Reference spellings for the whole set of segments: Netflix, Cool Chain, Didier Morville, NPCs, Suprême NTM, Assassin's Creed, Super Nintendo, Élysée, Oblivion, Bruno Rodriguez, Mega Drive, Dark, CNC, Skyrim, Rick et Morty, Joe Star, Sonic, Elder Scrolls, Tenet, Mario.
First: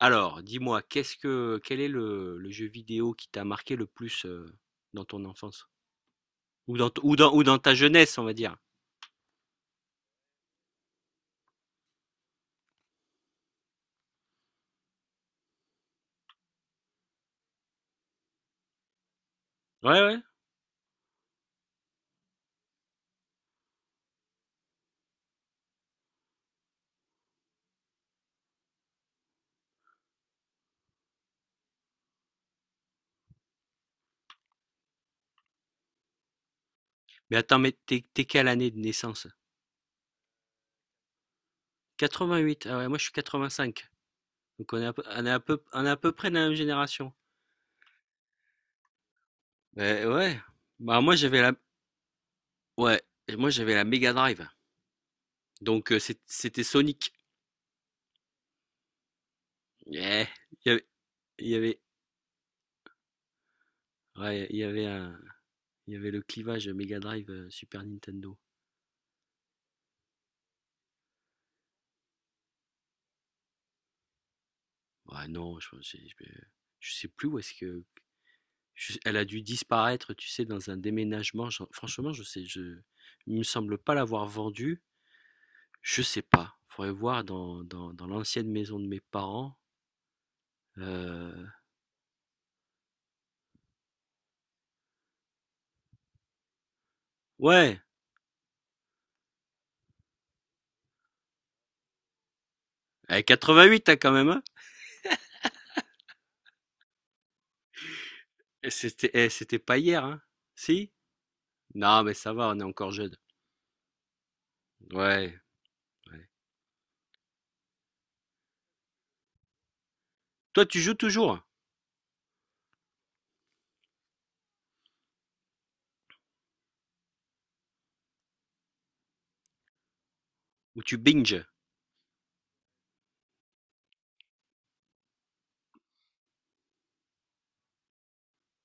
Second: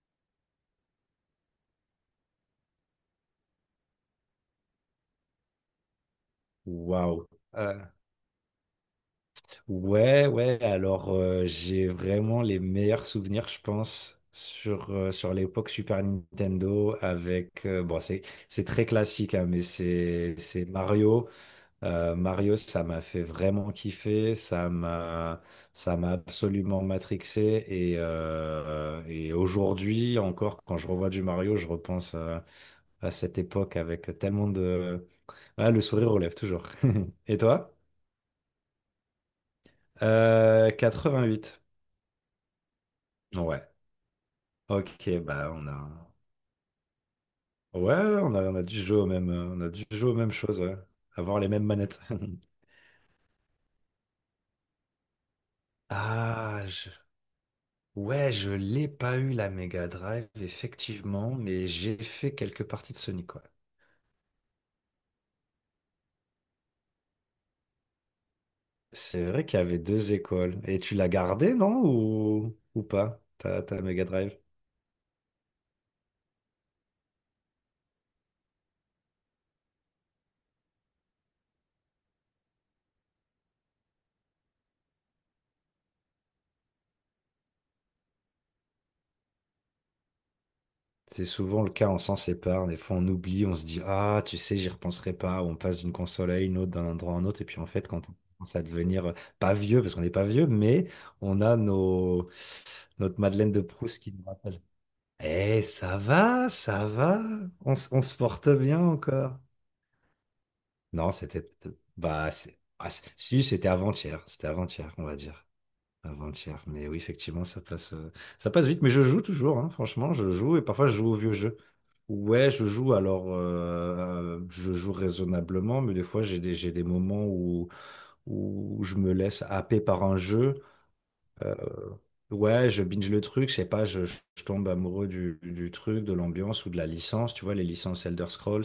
Alors, dis-moi, qu'est-ce que quel est le jeu vidéo qui t'a marqué le plus dans ton enfance? Ou dans, t- Waouh. Ou dans ta Euh, jeunesse, on va dire. ouais, ouais, alors j'ai vraiment les meilleurs souvenirs, je pense, sur l'époque Super Nintendo avec... bon, c'est très classique, hein, mais Ouais, ouais. c'est, c'est Mario. Mario, ça m'a fait vraiment kiffer, ça m'a absolument matrixé. Et aujourd'hui encore, quand je revois du Mario, je repense à cette époque avec tellement de... Ah, le sourire relève toujours. Mais Et attends, mais toi? t'es, t'es quelle année de naissance? 88. 88. Ah ouais, moi je suis Ouais. 85. Donc on est à peu, Ok, on est à bah peu, on a. on est à peu près de la même génération. Ouais, ouais, on a dû jouer aux mêmes, on a dû Ouais, jouer aux mêmes ouais. choses, ouais. Bah moi Avoir j'avais les la, mêmes manettes. ouais, moi j'avais la Mega Drive. Donc Ah, c'était je- Sonic. ouais, je l'ai pas eu la Mega Ouais. Drive, Il y avait, effectivement, il y mais avait, j'ai fait quelques parties de Sonic, ouais. ouais, il y avait un, il y avait le clivage Mega Drive Super Nintendo. C'est vrai qu'il y avait deux écoles. Et tu l'as gardée, non? Ou pas, ta Mega Drive? Ah non, je sais plus où est-ce que. Elle a dû disparaître, tu sais, dans un déménagement. Franchement, il me semble pas l'avoir vendue. Je sais pas. Faudrait voir dans, dans l'ancienne maison de mes parents. C'est Euh, souvent le cas, on s'en sépare, des fois on oublie, on se dit ah, tu sais, j'y repenserai pas, ou on passe d'une console à une autre, d'un endroit à un autre, et puis en ouais, fait, quand on commence à devenir pas vieux, parce qu'on n'est pas vieux, mais on a nos... elle notre est Madeleine de 88, hein, Proust quand qui nous même. Hein. rappelle. Eh, ça va, on se porte Et bien c'était, encore. c'était pas hier, hein. Si? Non, c'était. Non, mais ça Bah, va, on est encore jeune. si, c'était avant-hier, on va Ouais, dire. ouais. Avant-hier, mais oui, effectivement, ça passe vite. Mais je joue toujours, hein, franchement, je joue et Toi, tu parfois je joues joue aux toujours? vieux Hein. jeux. Ouais, je joue alors, je joue raisonnablement, mais des fois j'ai des moments où je me laisse happer par un jeu Ou tu binges? euh, ouais, je binge le truc, je sais pas, je tombe amoureux du truc, de l'ambiance ou de la licence, tu vois, les licences Elder Scrolls.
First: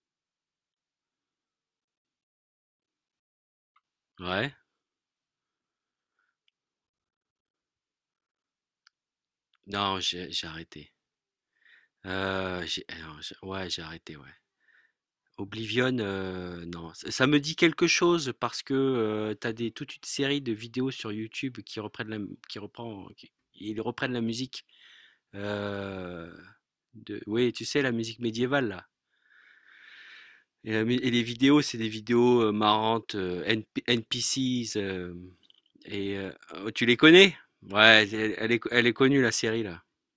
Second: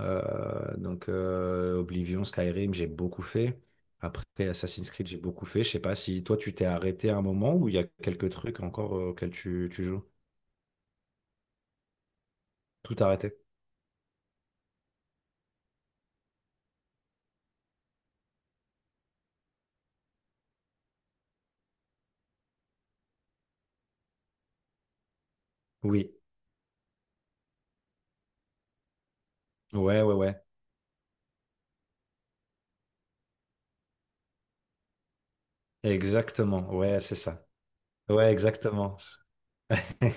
Oblivion, Skyrim, j'ai beaucoup fait. Après Ouais. Assassin's Creed, j'ai beaucoup fait. Je sais pas si toi tu t'es arrêté à un moment ou il y a quelques trucs encore auxquels tu Non, joues. J'ai arrêté. Tout arrêté. Ouais, j'ai arrêté, ouais. Oblivion, non, ç ça me dit quelque chose parce que, tu as des toute une série de vidéos sur YouTube qui reprennent la qui reprend qui ils reprennent la musique, Oui. heu, de oui, tu sais, la musique médiévale là. Ouais, ouais, ouais. Et la mu et les vidéos, c'est des vidéos, marrantes, heu, NP NPCs, hem et Exactement. oh, tu les Ouais, c'est connais? ça. Ouais, Ouais, elle est exactement. connue la série là,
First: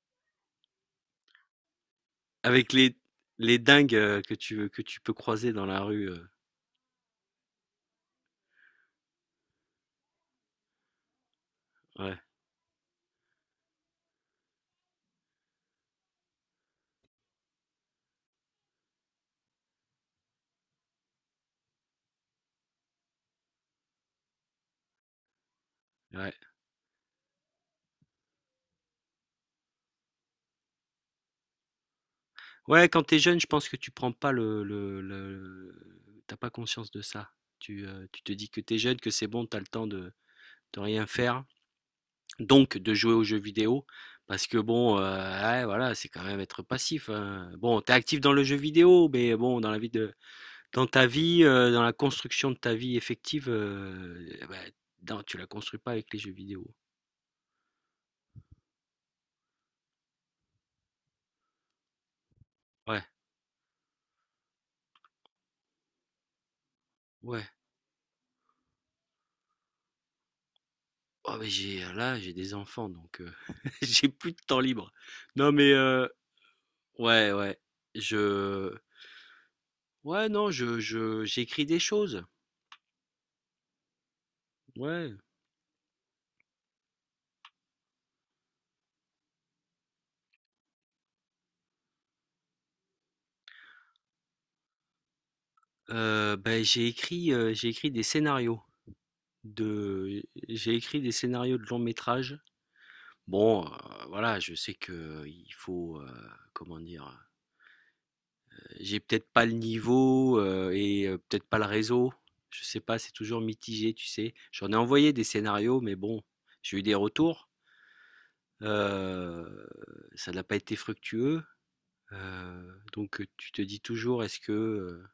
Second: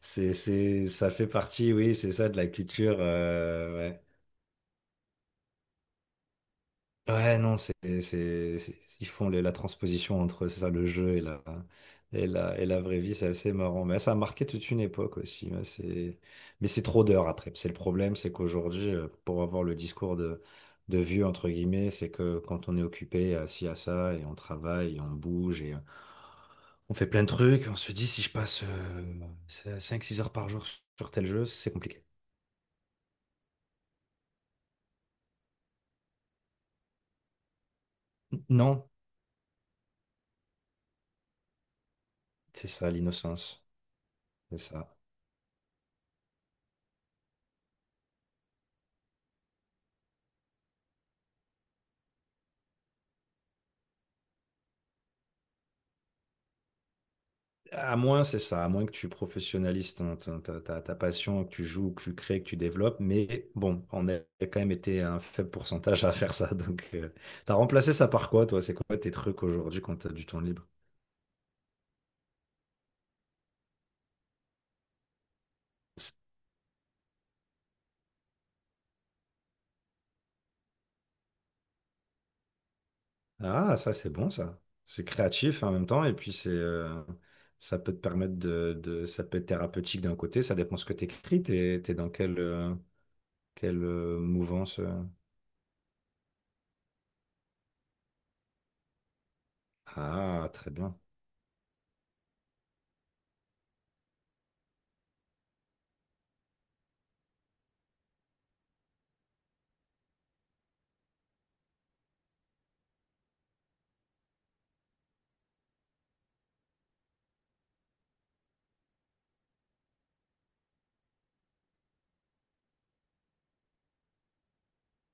Ça fait partie, oui, c'est ça, de la avec culture. les dingues, Ouais. Que tu peux croiser dans la rue, Ouais, non, c'est- ils font les- la transposition entre c'est ça, le jeu et la, ouais, et la, et la vraie vie, c'est assez marrant. Mais ça a marqué toute une époque aussi. Ouais, c'est... Mais c'est trop d'heures après. C'est le problème, c'est qu'aujourd'hui, pour avoir le discours de vieux, entre guillemets, c'est que quand on est occupé, assis à ça, et on travaille, et on bouge, et ouais. on fait plein de trucs, on se dit, si je passe 5 6 heures par jour sur tel jeu, c'est compliqué. Ouais, quand t'es jeune, je pense que tu prends pas le le tu pas conscience de ça. Tu, tu te dis que t'es Non, jeune, que c'est bon, t'as le temps de rien faire, c'est donc ça, de jouer aux jeux l'innocence. vidéo parce C'est que bon, ça. Ouais, voilà, c'est quand même être passif, hein. Bon, t'es actif dans le jeu vidéo, mais bon, dans ta vie, dans la construction de ta vie effective, bah, dans tu la construis pas avec les jeux vidéo. À moins, c'est ça, à moins que tu professionnalises ta passion, que tu joues, que tu crées, que tu développes. Ouais, Mais bon, on a quand même été un faible pourcentage à faire ça. Ouais. T'as remplacé ça par quoi, toi? C'est quoi tes trucs aujourd'hui quand t'as du temps libre? Oh, j'ai des enfants donc j'ai plus de temps libre. Non mais heu. Ouais, ouais. Je. Ouais, non, j'écris des choses. Ah, ça, c'est bon, ça. C'est Ouais. créatif hein, en même temps, et puis ça peut te permettre ça peut être thérapeutique d'un côté, ça dépend ce que t'écris, t'es dans quelle mouvance. J'ai écrit des scénarios de, Ah, très j'ai bien. écrit des scénarios de long métrage. Bon, voilà, je sais que il faut, comment dire, j'ai peut-être pas le niveau et peut-être pas le réseau. Je sais pas, c'est toujours mitigé, tu sais. J'en ai envoyé des scénarios, mais bon, j'ai eu des retours. Euh, Ça n'a pas été fructueux. Donc, tu te dis toujours:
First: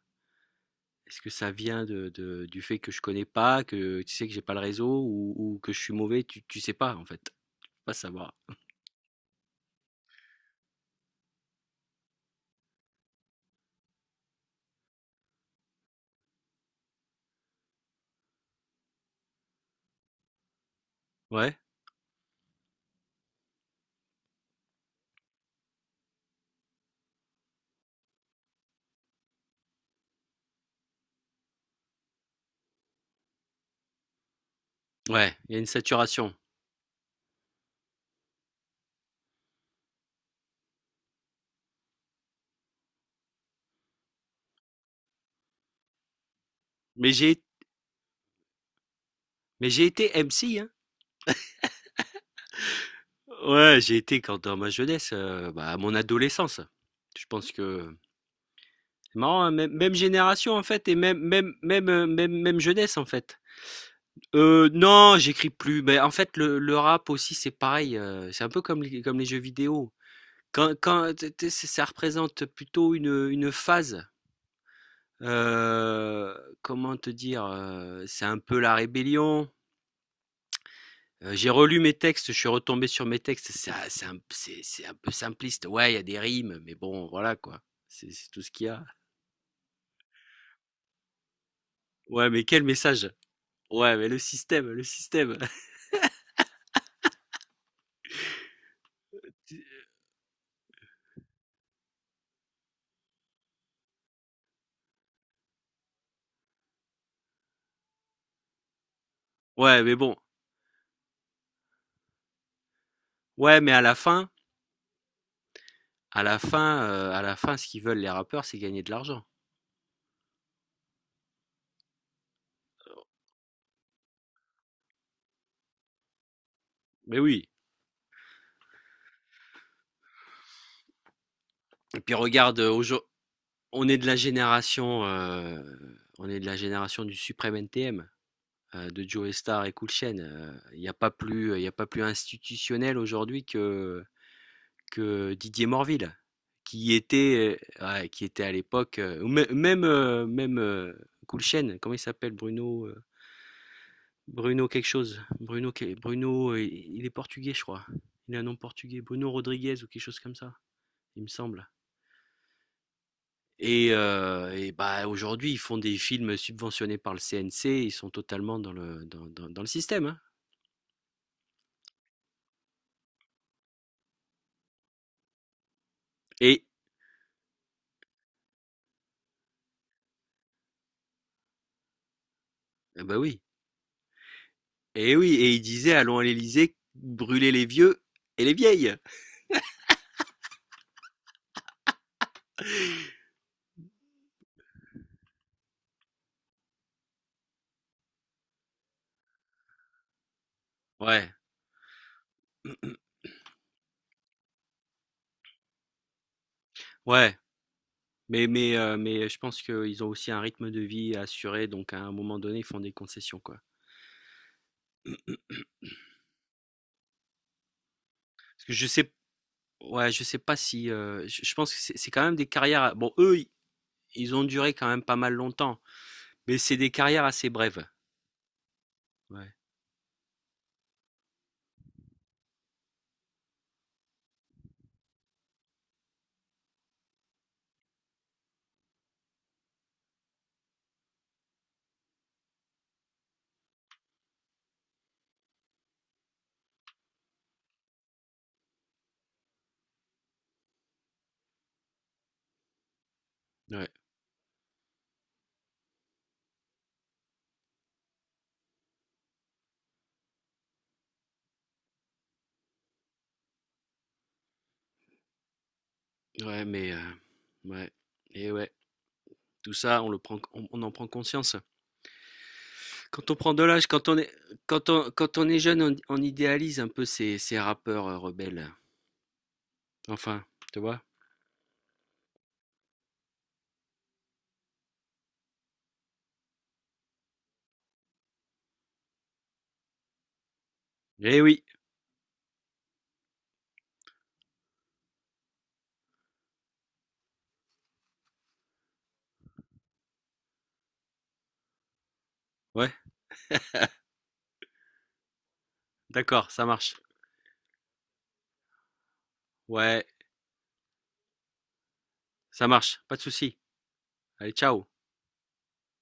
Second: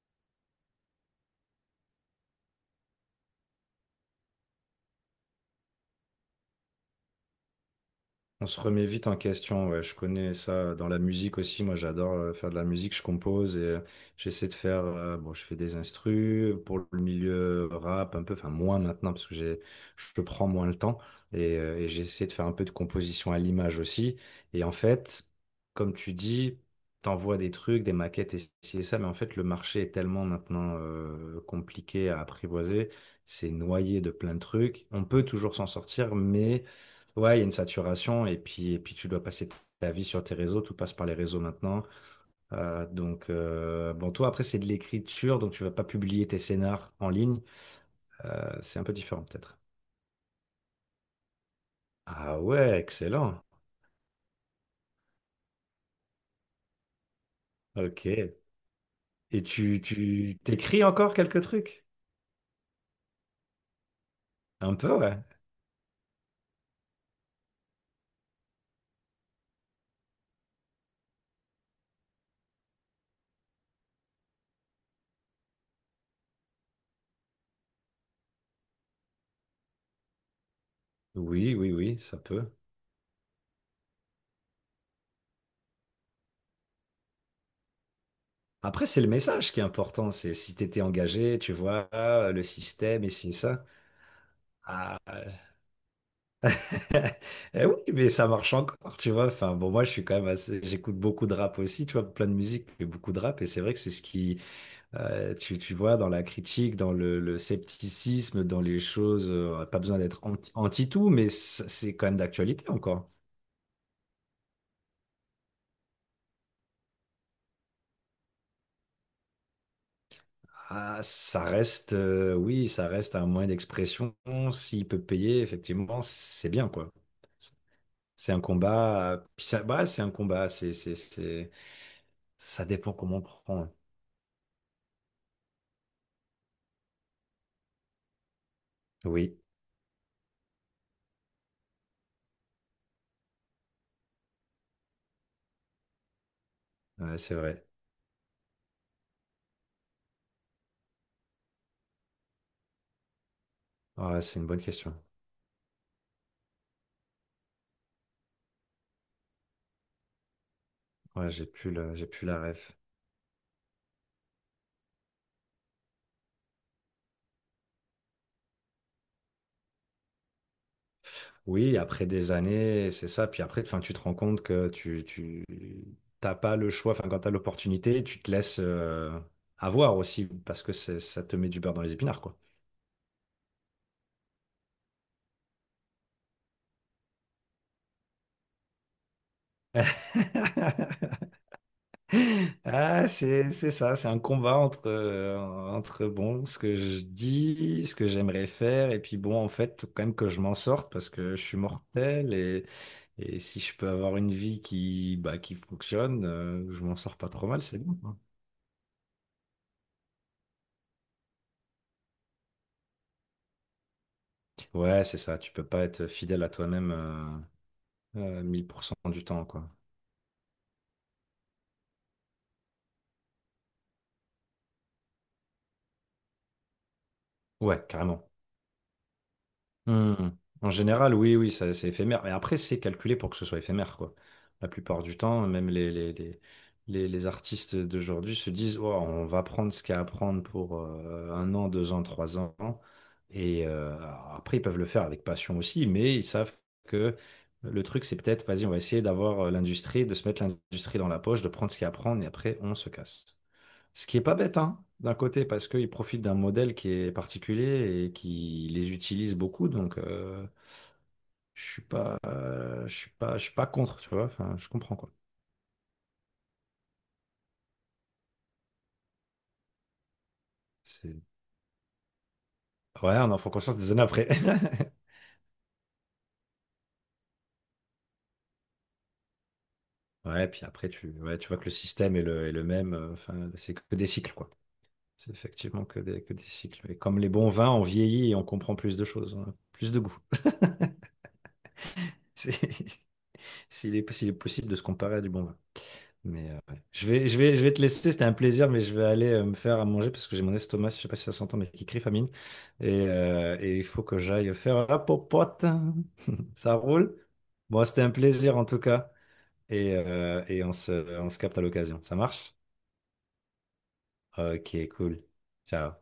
est-ce que ça vient de du fait que je connais pas, que tu sais que j'ai pas le réseau ou que je suis mauvais?» Tu tu sais pas en fait, tu peux pas savoir. On se remet vite en question, ouais. Je connais ça dans la musique aussi. Moi, j'adore faire de la musique. Je compose et j'essaie de faire. Bon, je fais des instrus pour le milieu rap un peu. Enfin, moins maintenant parce que je prends moins le temps Ouais? Et j'essaie de faire un peu de composition à l'image aussi. Et en fait, comme tu dis, t'envoies des trucs, des maquettes et ci et ça, mais en fait, le marché est tellement maintenant compliqué à apprivoiser. C'est noyé de plein de trucs. On peut Ouais, il toujours y a une s'en sortir, saturation. mais ouais, il y a une saturation et puis tu dois passer ta vie sur tes réseaux, tout passe par les réseaux maintenant. Bon, toi, après, c'est de l'écriture, donc tu vas pas publier tes scénars en Mais ligne. j'ai C'est un peu différent, peut-être. mais j'ai été MC, hein. Ah ouais, excellent. Ouais, j'ai été quand dans ma jeunesse, bah, à mon adolescence. Je pense que. Ok. C'est Et marrant, hein, même tu génération en t'écris fait et encore quelques trucs? Même jeunesse en fait. Un peu, Non, ouais. j'écris plus. Ben, en fait, le rap aussi, c'est pareil. C'est un peu comme les jeux vidéo. Ça représente plutôt une phase. Comment te dire, c'est un peu la rébellion. J'ai Oui, oui, relu mes oui, ça textes, je suis peut. retombé sur mes textes. C'est un peu simpliste. Ouais, il y a des rimes, mais bon, voilà quoi. C'est tout ce qu'il y a. Après, c'est le message qui est important. C'est si tu étais engagé, tu vois, Ouais, ah, le mais quel système message. et si ça. Ouais, mais le système, le système. Ah, eh oui, mais ça marche encore, tu vois. Enfin, bon, moi, je suis quand même assez. J'écoute beaucoup de rap aussi, tu vois, plein de musique, mais beaucoup de rap. Et c'est vrai que c'est ce qui, tu vois, dans la critique, le scepticisme, dans les choses, pas Ouais, mais besoin bon. d'être anti, anti-tout, mais c'est quand même d'actualité encore. Ouais, mais à la fin, à la fin, ce qu'ils veulent les rappeurs, c'est gagner de l'argent. Ah, ça reste, oui, ça reste un moyen d'expression. S'il peut payer, effectivement, c'est bien, quoi. Mais oui. C'est un combat. Puis ça, bah, c'est un combat. Et puis regarde, Ça dépend comment on prend, hein. on est de la génération, on est de la génération du Suprême NTM, de Joe Oui, Star et Cool Chain. Il y a pas plus institutionnel aujourd'hui que Didier Morville, qui ouais, c'est était, vrai. Ouais, qui était à l'époque, ou mê- même même Cool Chain. Comment il s'appelle, Bruno? Ouais, c'est une bonne Bruno quelque question. chose. Bruno, il est portugais, je crois. Il a un nom portugais, Bruno Rodriguez ou quelque chose comme ça, il me Ouais, semble. J'ai plus la ref. Et bah aujourd'hui, ils font des films subventionnés par le CNC, ils sont totalement dans le système. Hein. Oui, après des années, c'est ça. Puis après, enfin, tu te rends compte que t'as pas Et le choix. Enfin, quand t'as l'opportunité, tu te laisses avoir aussi parce que ça te met du beurre dans les épinards, quoi. ah bah oui, et oui, et il disait allons à l'Élysée, brûler les vieux et les vieilles. Ah, c'est ça, c'est un combat entre, entre bon, ce que je dis, ce que j'aimerais faire, et puis bon, en fait, faut quand même que je m'en sorte parce Ouais, que je suis mortel et si je peux avoir une vie qui, bah, qui fonctionne, je m'en sors pas ouais. trop mal, c'est bon, quoi. Mais je pense qu'ils ont aussi un rythme de vie à assurer, donc à un moment donné, ils font des concessions quoi. Ouais, c'est ça, tu peux pas être fidèle à toi-même Parce mille que pour je cent sais du temps, quoi. Ouais, je sais pas si, je pense que c'est quand même des carrières bon eux, i ils ont duré quand même pas mal longtemps, mais c'est des carrières assez brèves. Ouais, carrément. Ouais, Hmm. En général, oui, oui, c'est éphémère. Et après, c'est calculé pour que ce soit éphémère, quoi. La plupart du temps, même les artistes d'aujourd'hui se disent, oh, on va prendre ce qu'il y a à prendre pour 1 an, 2 ans, 3 ans. Et après, ils peuvent le faire avec passion aussi, mais ils savent que le truc, c'est peut-être, vas-y, on va essayer d'avoir l'industrie, de se mettre l'industrie dans la poche, de prendre ce qu'il y a à prendre, et après, on se casse. ouais, Ce qui est pas bête, hein, d'un côté, parce qu'ils profitent d'un modèle qui est particulier et qui les utilise beaucoup, je suis pas contre, tu vois. Enfin, je comprends quoi. ouais, mais ouais et ouais, tout ça on le prend on en prend C'est... conscience. Ouais, Quand on on en prend prend de conscience l'âge, des années après. Quand on est jeune, on idéalise un peu ces rappeurs, rebelles. Enfin, Ouais, puis tu après vois? Ouais, tu vois que le système est est le même. Enfin, c'est que des cycles quoi. C'est effectivement que que des cycles. Et comme les bons vins, on vieillit et on comprend plus de choses, on a plus de goût. Eh oui, C'est- s'il est possible de se comparer à du bon vin. Mais ouais. Je vais te laisser, c'était un plaisir, mais je vais aller me faire à manger parce que j'ai mon estomac, je sais pas si ça s'entend, mais qui crie famine. ouais, Et il faut que j'aille faire la popote. d'accord, ça Ça marche. roule? Bon, c'était un plaisir en tout cas. Ouais, Et on on se capte à l'occasion. Ça marche? ça marche, pas de souci. Allez, Ok, ciao. cool. Ciao.